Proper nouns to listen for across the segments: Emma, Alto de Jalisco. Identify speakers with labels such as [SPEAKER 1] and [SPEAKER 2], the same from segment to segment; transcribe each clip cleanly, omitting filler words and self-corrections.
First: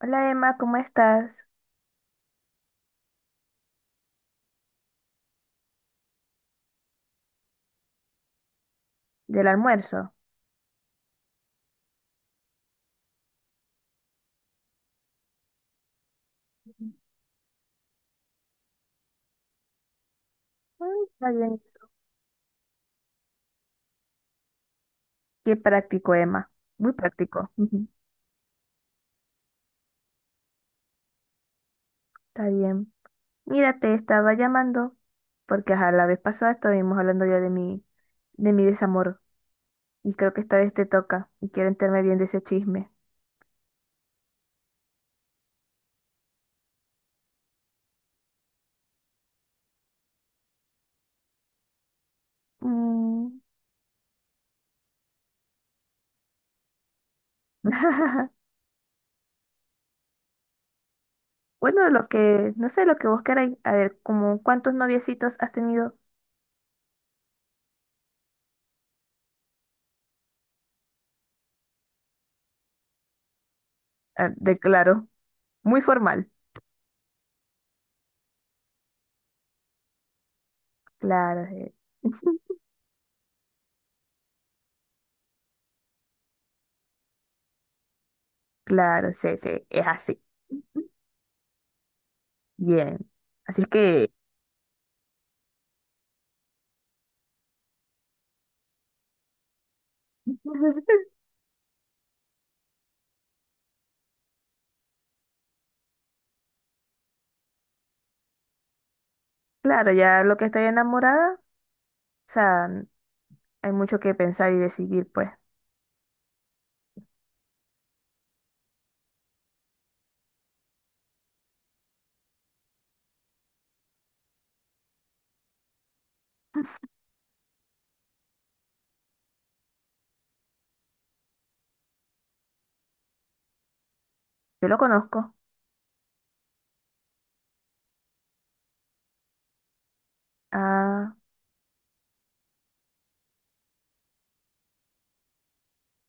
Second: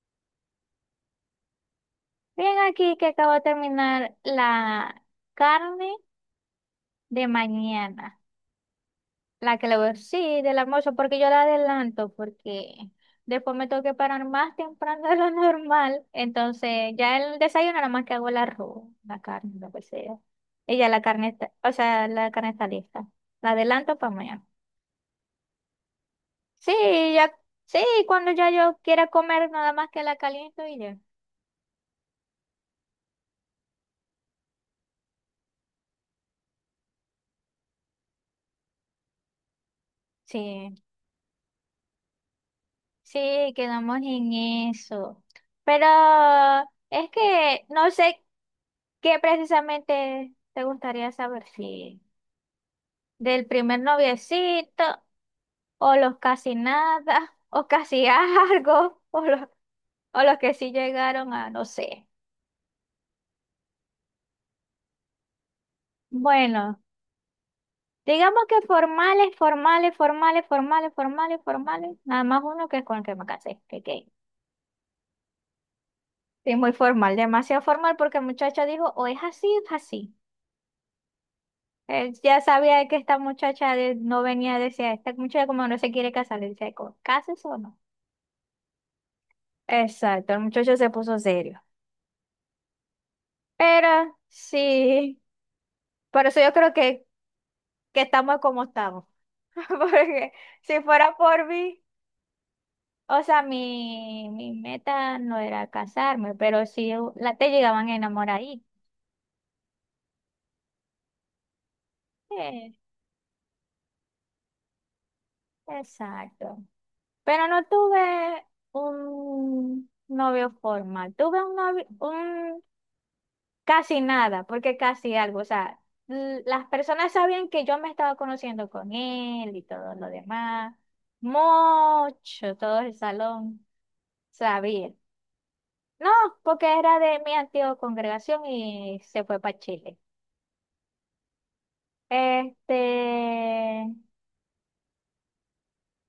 [SPEAKER 1] Hola Emma, ¿cómo estás?
[SPEAKER 2] Bien, aquí que acabo de terminar la carne de mañana,
[SPEAKER 1] ¿Del
[SPEAKER 2] la que le voy,
[SPEAKER 1] almuerzo?
[SPEAKER 2] sí, del almuerzo, porque yo la adelanto, porque después me tengo que parar más temprano de lo normal, entonces ya el desayuno nada más que hago el arroz, la carne, lo que sea. Y ya la
[SPEAKER 1] Mm,
[SPEAKER 2] carne
[SPEAKER 1] está
[SPEAKER 2] está,
[SPEAKER 1] bien
[SPEAKER 2] o
[SPEAKER 1] eso.
[SPEAKER 2] sea, la carne está lista, la adelanto para mañana.
[SPEAKER 1] Qué práctico, Emma.
[SPEAKER 2] Sí,
[SPEAKER 1] Muy
[SPEAKER 2] ya,
[SPEAKER 1] práctico.
[SPEAKER 2] sí,
[SPEAKER 1] Ujú.
[SPEAKER 2] cuando ya yo quiera comer, nada más que la caliento y ya.
[SPEAKER 1] Está bien. Mira, te estaba llamando porque ajá, la vez pasada estuvimos hablando ya de mi desamor y creo que esta vez
[SPEAKER 2] Sí.
[SPEAKER 1] te toca y quiero enterarme bien de ese chisme.
[SPEAKER 2] Sí, quedamos en eso. Pero es que no sé qué precisamente te gustaría saber, si
[SPEAKER 1] Mm.
[SPEAKER 2] del primer noviecito, o los casi nada, o casi algo, o los que sí llegaron a, no
[SPEAKER 1] Bueno,
[SPEAKER 2] sé.
[SPEAKER 1] lo que, no sé, lo que vos queráis. A ver, ¿como cuántos noviecitos has tenido?
[SPEAKER 2] Bueno, digamos que formales, formales, formales, formales, formales, formales, nada más uno que es con el que me casé, que gay.
[SPEAKER 1] Ah, de claro, muy formal.
[SPEAKER 2] Sí, muy formal, demasiado formal porque el muchacho dijo, o es así, es así.
[SPEAKER 1] Claro, eh.
[SPEAKER 2] Él ya sabía que esta muchacha no venía, decía, esta muchacha como no se quiere casar, le decía, ¿cases o no?
[SPEAKER 1] Claro, sí, sí, es así.
[SPEAKER 2] Exacto, el muchacho se puso serio.
[SPEAKER 1] Bien. Así es que,
[SPEAKER 2] Pero sí, por eso yo creo que estamos como estamos. Porque si fuera por mí, o sea, mi meta no era casarme, pero sí la, te llegaban enamoraditas.
[SPEAKER 1] claro, ya lo que estoy enamorada, o sea,
[SPEAKER 2] Sí,
[SPEAKER 1] hay mucho que pensar y decidir, pues.
[SPEAKER 2] exacto. Pero no tuve un novio formal, tuve un novio, casi nada, porque casi algo. O sea, las personas sabían que yo me estaba conociendo con él y todo lo demás. Mucho, todo el salón
[SPEAKER 1] Yo lo
[SPEAKER 2] sabía.
[SPEAKER 1] conozco.
[SPEAKER 2] No, porque era de mi antigua congregación y se fue para Chile.
[SPEAKER 1] Ah,
[SPEAKER 2] Este,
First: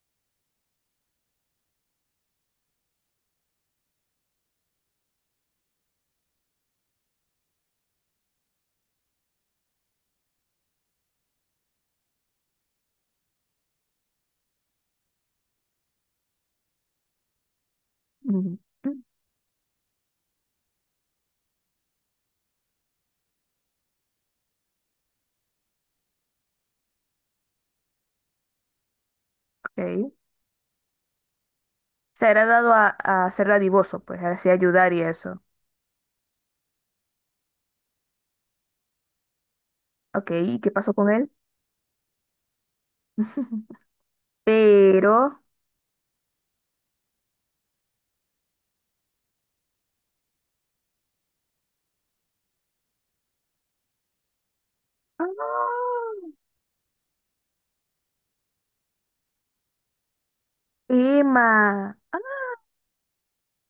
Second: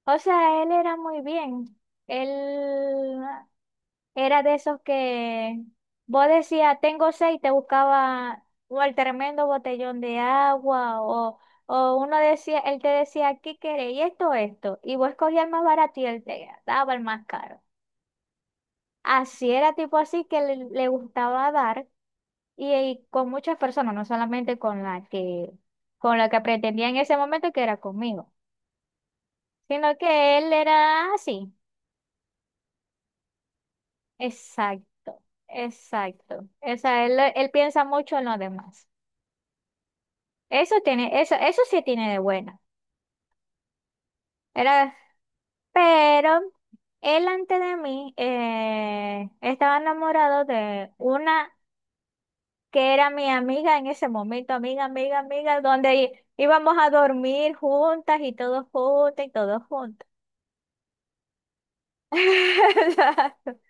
[SPEAKER 2] o sea, él era muy bien. Él era de esos que vos decías, tengo sed y te buscaba o el tremendo botellón de agua o uno decía, él te decía, ¿qué querés? Y esto, esto. Y vos escogías el más barato y él te daba el más caro.
[SPEAKER 1] ujú,
[SPEAKER 2] Así era tipo así que le gustaba dar y con muchas personas, no solamente con la con la que pretendía en ese momento que era conmigo, sino
[SPEAKER 1] ok.
[SPEAKER 2] que él era así.
[SPEAKER 1] Se ha dado a ser dadivoso, pues, así ayudar y
[SPEAKER 2] Exacto,
[SPEAKER 1] eso.
[SPEAKER 2] exacto. O sea, él piensa mucho en los demás.
[SPEAKER 1] Ok, ¿y qué
[SPEAKER 2] Eso
[SPEAKER 1] pasó con
[SPEAKER 2] tiene,
[SPEAKER 1] él?
[SPEAKER 2] eso sí tiene de bueno. Era,
[SPEAKER 1] Pero...
[SPEAKER 2] pero él antes de mí estaba enamorado de una que era mi amiga en ese momento, amiga, amiga, amiga, donde
[SPEAKER 1] ¡Ah!
[SPEAKER 2] íbamos a dormir juntas y todos juntos y todos juntos.
[SPEAKER 1] Emma, ¡ah,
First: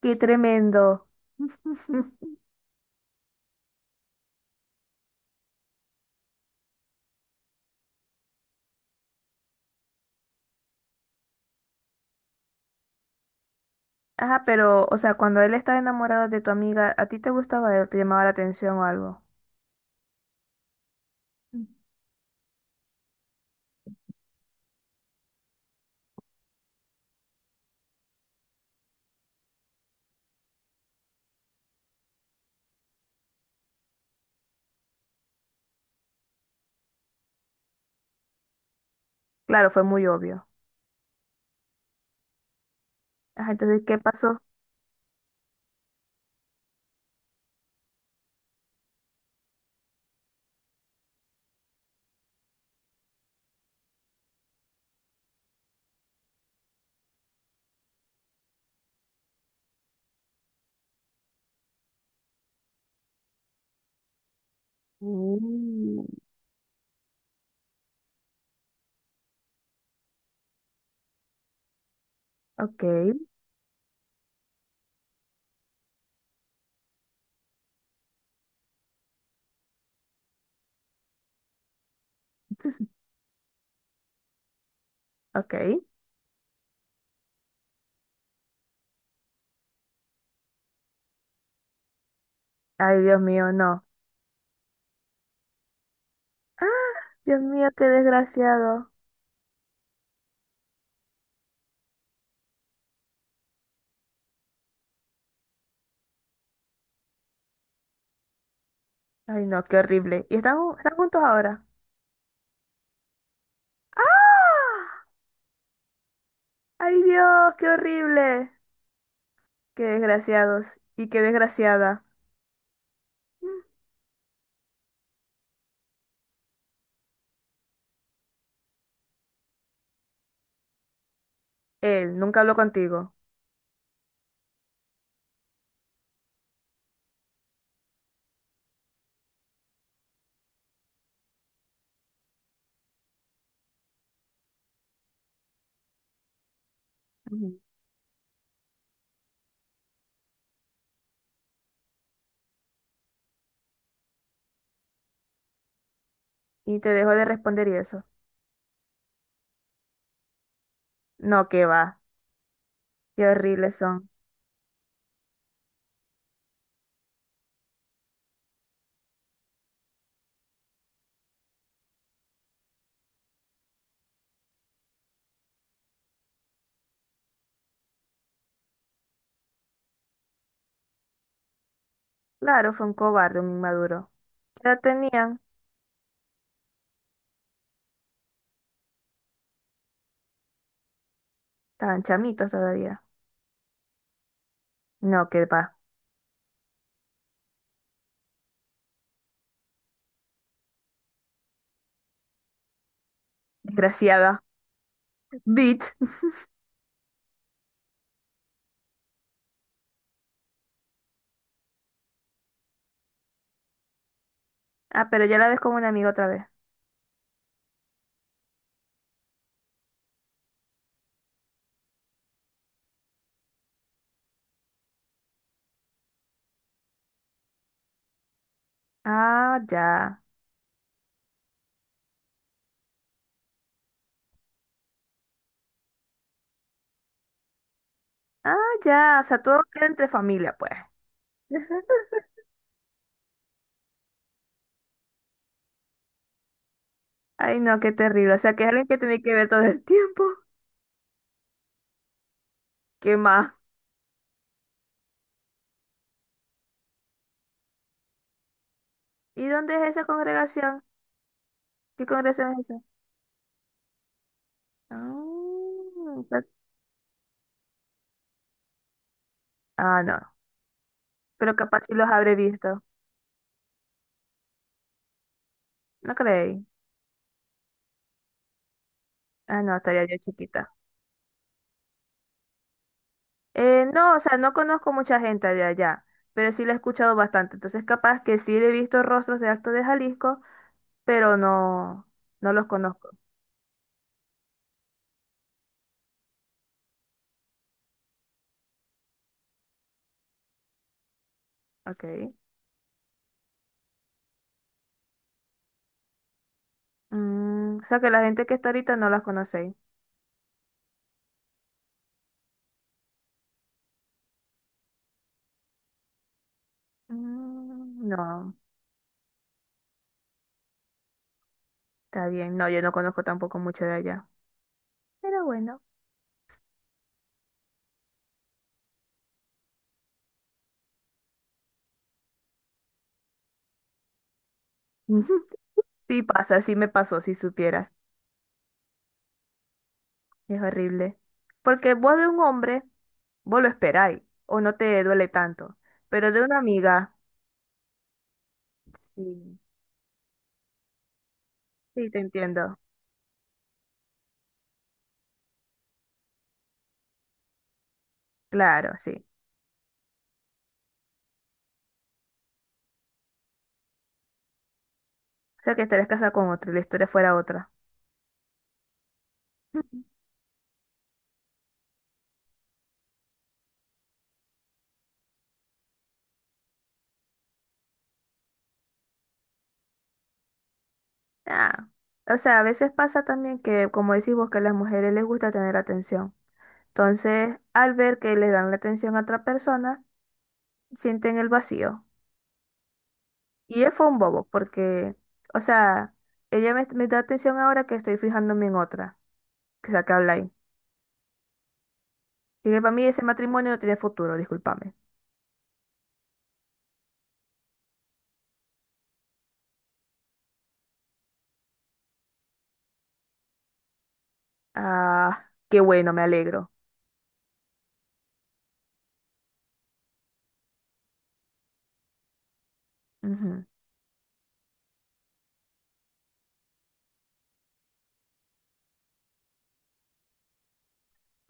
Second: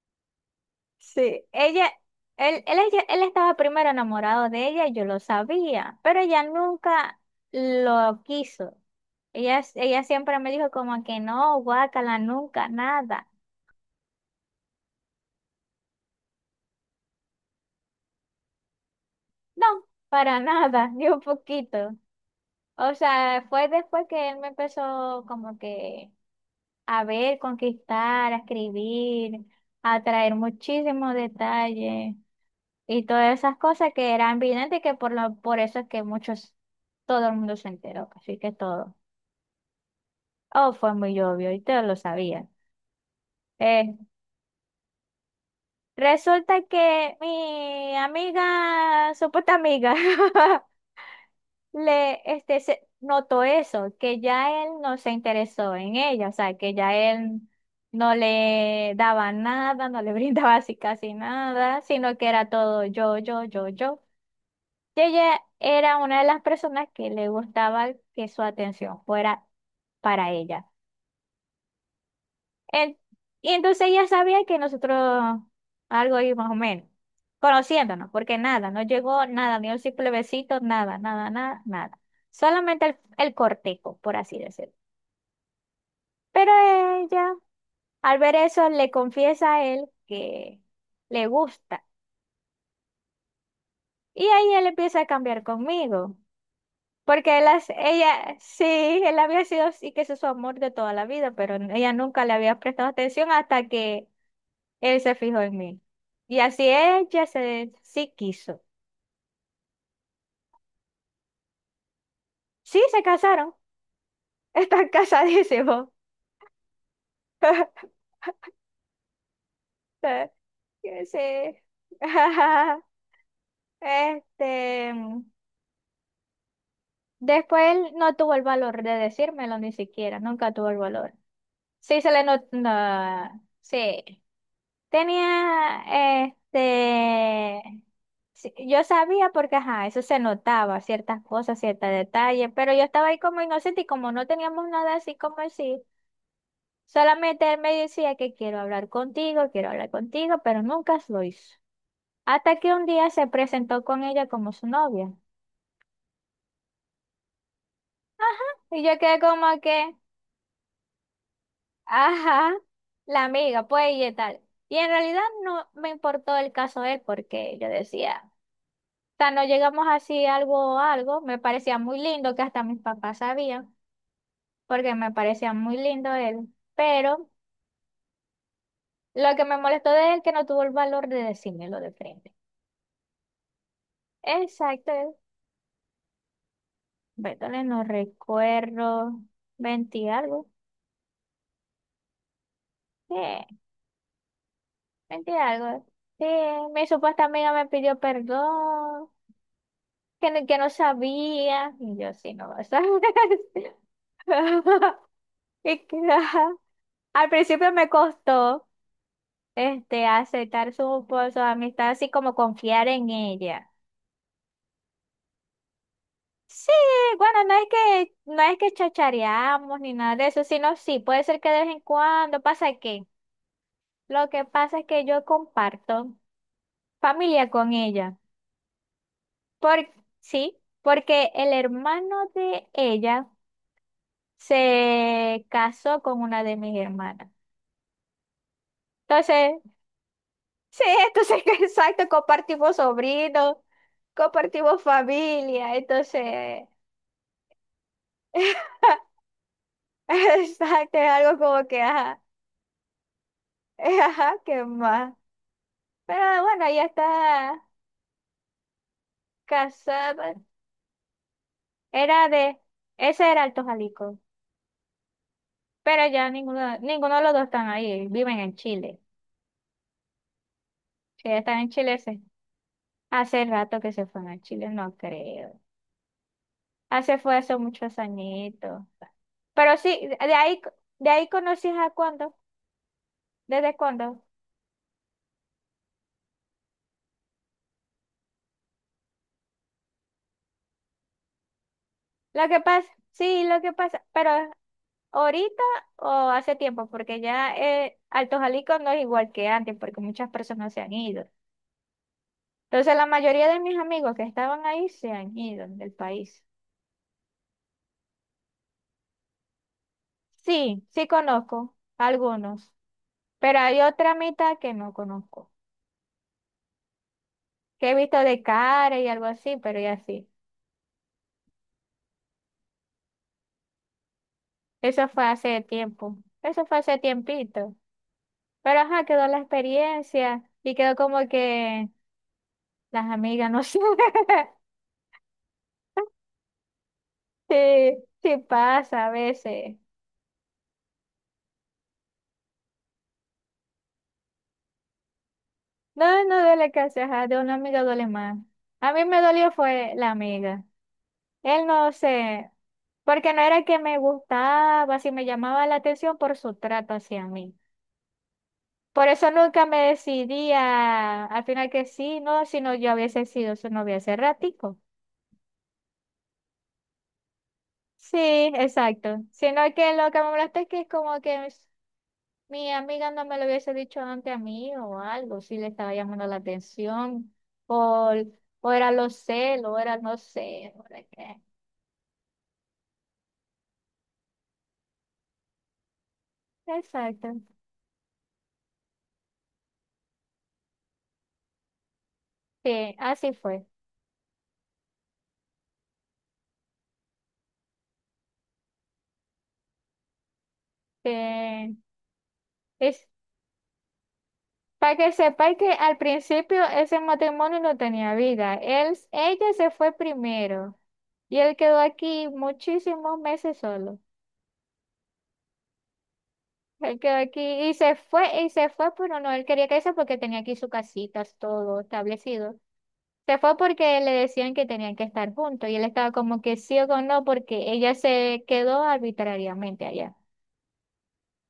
[SPEAKER 1] qué tremendo!
[SPEAKER 2] Sí, ella, él estaba primero enamorado de ella, yo lo sabía, pero ella nunca lo quiso. Ella siempre me dijo como que no, guácala, nunca, nada.
[SPEAKER 1] Ajá, pero, o sea, cuando él estaba enamorado de tu amiga, ¿a ti te gustaba él? ¿Te llamaba la atención o algo?
[SPEAKER 2] No, para nada, ni un
[SPEAKER 1] Mm.
[SPEAKER 2] poquito. O sea, fue después que él me empezó como que a ver, conquistar, a escribir, a traer muchísimos detalles y todas esas cosas que eran evidentes y que por eso es que muchos, todo el mundo se enteró, así que todo.
[SPEAKER 1] Claro, fue muy obvio.
[SPEAKER 2] Oh, fue muy obvio y todos lo sabían.
[SPEAKER 1] Ajá, entonces,
[SPEAKER 2] Eh,
[SPEAKER 1] ¿qué pasó?
[SPEAKER 2] resulta que mi amiga, supuesta amiga, se notó eso, que ya él no se interesó en ella, o sea, que ya él no le daba nada, no le brindaba así casi nada, sino que era todo yo. Que ella era
[SPEAKER 1] Mm.
[SPEAKER 2] una de las personas que le gustaba que su atención fuera para ella.
[SPEAKER 1] Ok,
[SPEAKER 2] En- y entonces ella sabía que nosotros algo ahí más o menos, conociéndonos, porque nada, no llegó nada, ni un simple besito, nada, nada, nada, nada. Solamente el cortejo, por así decirlo.
[SPEAKER 1] ok.
[SPEAKER 2] Pero ella, al ver eso, le confiesa a él que le gusta.
[SPEAKER 1] Ay, Dios mío, no.
[SPEAKER 2] Y ahí él empieza a cambiar conmigo. Porque
[SPEAKER 1] Dios mío, qué desgraciado.
[SPEAKER 2] él había sido, sí que ese es su amor de toda la vida, pero ella nunca le había prestado atención hasta que él se fijó en mí. Y así ella se, sí quiso.
[SPEAKER 1] Ay, no, qué horrible. ¿Y están, ju- están juntos ahora?
[SPEAKER 2] Sí, se casaron. Están casadísimos.
[SPEAKER 1] Ay, Dios, qué horrible. Qué desgraciados
[SPEAKER 2] Que
[SPEAKER 1] y qué desgraciada. Mm.
[SPEAKER 2] Este, después él no tuvo el valor de decírmelo ni siquiera, nunca tuvo el valor. Sí, se
[SPEAKER 1] ¿Él
[SPEAKER 2] le
[SPEAKER 1] nunca
[SPEAKER 2] notó,
[SPEAKER 1] habló contigo?
[SPEAKER 2] sí. Tenía, este, sí, yo sabía porque, ajá, eso se notaba, ciertas cosas, ciertos detalles, pero yo estaba ahí como inocente y como no teníamos nada así como así, solamente
[SPEAKER 1] Ujú.
[SPEAKER 2] él me decía que quiero hablar contigo, pero nunca lo hizo. Hasta que un día se presentó con ella como su novia.
[SPEAKER 1] Y te dejó de responder y eso.
[SPEAKER 2] Y yo quedé como que,
[SPEAKER 1] No, qué va.
[SPEAKER 2] ajá, la
[SPEAKER 1] Qué
[SPEAKER 2] amiga,
[SPEAKER 1] horribles
[SPEAKER 2] pues
[SPEAKER 1] son.
[SPEAKER 2] y tal. Y en realidad no me importó el caso de él porque yo decía... sea, no llegamos así algo a algo. Me parecía muy lindo, que hasta mis papás sabían, porque me parecía muy lindo él. Pero lo que me molestó de él que no tuvo el valor de decírmelo de frente.
[SPEAKER 1] Claro, fue un cobarde, un inmaduro. Ya
[SPEAKER 2] Exacto, él.
[SPEAKER 1] tenían,
[SPEAKER 2] Bertale, no recuerdo. 20 algo.
[SPEAKER 1] estaban chamitos todavía.
[SPEAKER 2] Sí,
[SPEAKER 1] No,
[SPEAKER 2] 20
[SPEAKER 1] qué va.
[SPEAKER 2] algo. Sí, mi supuesta amiga me pidió perdón, que no sabía. Y yo sí, no lo sabía.
[SPEAKER 1] Desgraciada.
[SPEAKER 2] Y
[SPEAKER 1] Bitch.
[SPEAKER 2] que, ajá. Al principio me costó. Aceptar su, pues, su amistad, así como confiar en ella.
[SPEAKER 1] Ah, pero ya la ves como un amigo otra vez.
[SPEAKER 2] Sí, bueno, no es que chachareamos ni nada de eso, sino sí, puede ser que de vez en cuando pasa que. Lo que pasa es que yo comparto familia con ella.
[SPEAKER 1] Ah,
[SPEAKER 2] Por,
[SPEAKER 1] ya.
[SPEAKER 2] sí, porque el hermano de ella se casó con una de mis hermanas.
[SPEAKER 1] Ah, ya. O sea,
[SPEAKER 2] Entonces,
[SPEAKER 1] todo queda entre familia, pues.
[SPEAKER 2] sí, entonces, exacto, compartimos sobrinos, compartimos familia, entonces.
[SPEAKER 1] Ay, no, qué terrible. O sea, que es alguien que tiene que ver todo el tiempo.
[SPEAKER 2] Exacto, es algo como que, ajá,
[SPEAKER 1] ¿Qué más?
[SPEAKER 2] ajá, qué más. Pero bueno, ella está
[SPEAKER 1] ¿Y dónde es esa
[SPEAKER 2] casada.
[SPEAKER 1] congregación? ¿Qué
[SPEAKER 2] Era
[SPEAKER 1] congregación
[SPEAKER 2] de,
[SPEAKER 1] es esa?
[SPEAKER 2] ese era Alto Jalisco. Pero
[SPEAKER 1] Ah,
[SPEAKER 2] ya
[SPEAKER 1] ta-
[SPEAKER 2] ninguno, ninguno de los dos están ahí, viven en Chile.
[SPEAKER 1] ah, no.
[SPEAKER 2] Si ya
[SPEAKER 1] Pero
[SPEAKER 2] están en
[SPEAKER 1] capaz sí
[SPEAKER 2] Chile,
[SPEAKER 1] los habré visto.
[SPEAKER 2] hace rato que se fueron a Chile, no creo.
[SPEAKER 1] No creí.
[SPEAKER 2] Hace fue hace muchos añitos.
[SPEAKER 1] Ah,
[SPEAKER 2] Pero
[SPEAKER 1] no, estaría
[SPEAKER 2] sí,
[SPEAKER 1] yo chiquita.
[SPEAKER 2] de ahí conocí a cuándo, desde
[SPEAKER 1] No, o
[SPEAKER 2] cuándo.
[SPEAKER 1] sea, no conozco mucha gente de allá, pero sí la he escuchado bastante. Entonces, capaz que sí he visto rostros de Alto de Jalisco, pero no, no los conozco.
[SPEAKER 2] Lo que pasa, pero ahorita o hace tiempo, porque ya Alto Jalisco no es igual que antes, porque muchas personas se han ido.
[SPEAKER 1] Ok.
[SPEAKER 2] Entonces, la mayoría de mis amigos que estaban ahí se han ido del país.
[SPEAKER 1] Mm, o sea que la gente que está ahorita no las conocéis.
[SPEAKER 2] Sí conozco algunos, pero hay otra mitad que no conozco, que he
[SPEAKER 1] Mm,
[SPEAKER 2] visto de
[SPEAKER 1] no,
[SPEAKER 2] cara y algo así, pero ya sí.
[SPEAKER 1] está bien. No, yo no conozco tampoco mucho de allá.
[SPEAKER 2] Eso fue
[SPEAKER 1] Pero
[SPEAKER 2] hace
[SPEAKER 1] bueno.
[SPEAKER 2] tiempo, eso fue hace tiempito. Pero ajá, quedó la experiencia y quedó como que las amigas, no sé,
[SPEAKER 1] Ujú. Sí pasa, sí me pasó, si supieras.
[SPEAKER 2] sí, sí pasa a veces.
[SPEAKER 1] Es horrible. Porque vos de un hombre, vos lo esperáis, o no te duele tanto.
[SPEAKER 2] No,
[SPEAKER 1] Pero
[SPEAKER 2] no
[SPEAKER 1] de una
[SPEAKER 2] duele casi,
[SPEAKER 1] amiga,
[SPEAKER 2] ajá, de una amiga duele más. A mí me dolió
[SPEAKER 1] sí,
[SPEAKER 2] fue la amiga. Él no
[SPEAKER 1] sí te
[SPEAKER 2] sé,
[SPEAKER 1] entiendo.
[SPEAKER 2] porque no era que me gustaba, si me llamaba la atención por su trato hacia mí.
[SPEAKER 1] Claro,
[SPEAKER 2] Por
[SPEAKER 1] sí.
[SPEAKER 2] eso nunca me decidía al final que sí, no, si no yo hubiese sido su novia hace ratico.
[SPEAKER 1] O sea que estarías casada con otro y la historia fuera otra.
[SPEAKER 2] Sí, exacto. Sino que lo que me molesta es que es como que mi amiga no me lo hubiese dicho antes a mí o algo, si le estaba llamando la atención, por, o era los celos, o era no sé, o era qué.
[SPEAKER 1] Ah. O sea, a veces pasa también que, como decís vos, que a las mujeres les gusta tener atención.
[SPEAKER 2] Exacto,
[SPEAKER 1] Entonces, al ver que le dan la atención a otra persona, sienten el vacío.
[SPEAKER 2] sí, así fue.
[SPEAKER 1] Y él fue un bobo, porque, o sea, ella me, me da atención ahora que estoy fijándome en otra, que es la que habla ahí.
[SPEAKER 2] Que
[SPEAKER 1] Y que para mí
[SPEAKER 2] es,
[SPEAKER 1] ese matrimonio no tiene futuro, discúlpame.
[SPEAKER 2] para que sepáis que al principio ese matrimonio no tenía vida. Él, ella se fue primero y él quedó aquí muchísimos meses solo.
[SPEAKER 1] Ah, qué bueno, me alegro.
[SPEAKER 2] Él quedó aquí y se fue, pero no, él quería que eso porque tenía aquí su casita, todo establecido. Se fue
[SPEAKER 1] Ujú.
[SPEAKER 2] porque le decían que tenían que estar juntos y él estaba como que sí o con no porque ella se quedó arbitrariamente allá.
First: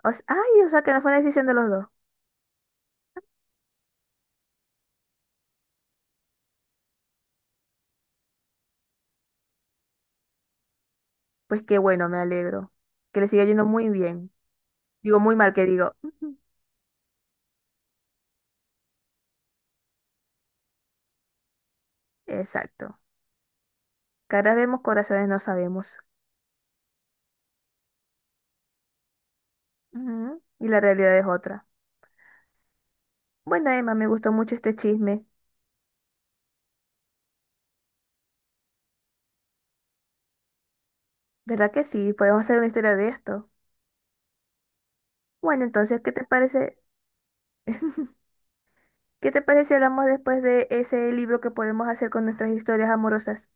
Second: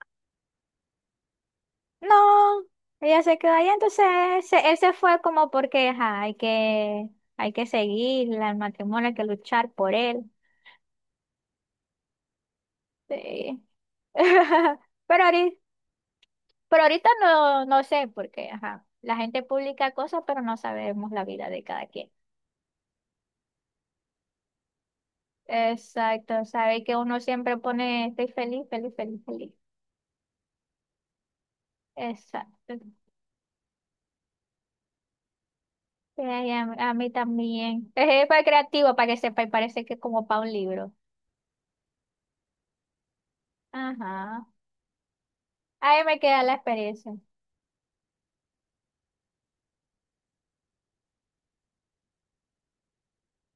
[SPEAKER 1] O sea, ay, o sea, que no fue una decisión de los dos.
[SPEAKER 2] No, ella se quedó allá, entonces él se fue como porque ajá, hay que seguir el matrimonio, hay que luchar por él.
[SPEAKER 1] Pues qué bueno, me alegro. Que le siga
[SPEAKER 2] Sí.
[SPEAKER 1] yendo muy bien. Digo,
[SPEAKER 2] Pero
[SPEAKER 1] muy mal,
[SPEAKER 2] ahorita,
[SPEAKER 1] que digo. Ujú.
[SPEAKER 2] pero ahorita no, no sé porque ajá, la gente publica cosas pero no sabemos la vida de cada quien.
[SPEAKER 1] Exacto. Caras vemos, corazones no sabemos.
[SPEAKER 2] Exacto, sabe que uno siempre pone estoy feliz, feliz, feliz, feliz.
[SPEAKER 1] Ujú. Y la realidad es otra.
[SPEAKER 2] Exacto.
[SPEAKER 1] Bueno, Emma, me gustó mucho este chisme.
[SPEAKER 2] Sí, a mí a mí también. Es para creativo, para que sepa, y parece que es como para un libro.
[SPEAKER 1] ¿Verdad que sí? Podemos hacer una historia de esto.
[SPEAKER 2] Ajá.
[SPEAKER 1] Bueno, entonces,
[SPEAKER 2] Ahí
[SPEAKER 1] ¿qué
[SPEAKER 2] me
[SPEAKER 1] te
[SPEAKER 2] queda la
[SPEAKER 1] parece?
[SPEAKER 2] experiencia
[SPEAKER 1] ¿Qué te parece si hablamos después de ese libro que podemos hacer con nuestras historias amorosas?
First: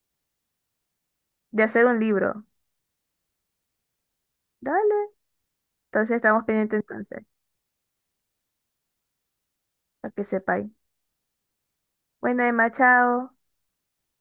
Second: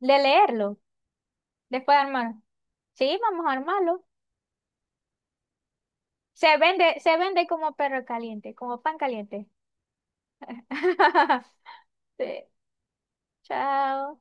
[SPEAKER 2] de leerlo,
[SPEAKER 1] De hacer
[SPEAKER 2] después
[SPEAKER 1] un
[SPEAKER 2] de armarlo.
[SPEAKER 1] libro.
[SPEAKER 2] Sí, vamos a armarlo.
[SPEAKER 1] Dale. Entonces estamos pendientes
[SPEAKER 2] Se
[SPEAKER 1] entonces,
[SPEAKER 2] vende como perro caliente, como pan caliente.
[SPEAKER 1] para que sepáis.
[SPEAKER 2] Sí.
[SPEAKER 1] Bueno, Emma, chao.
[SPEAKER 2] Chao.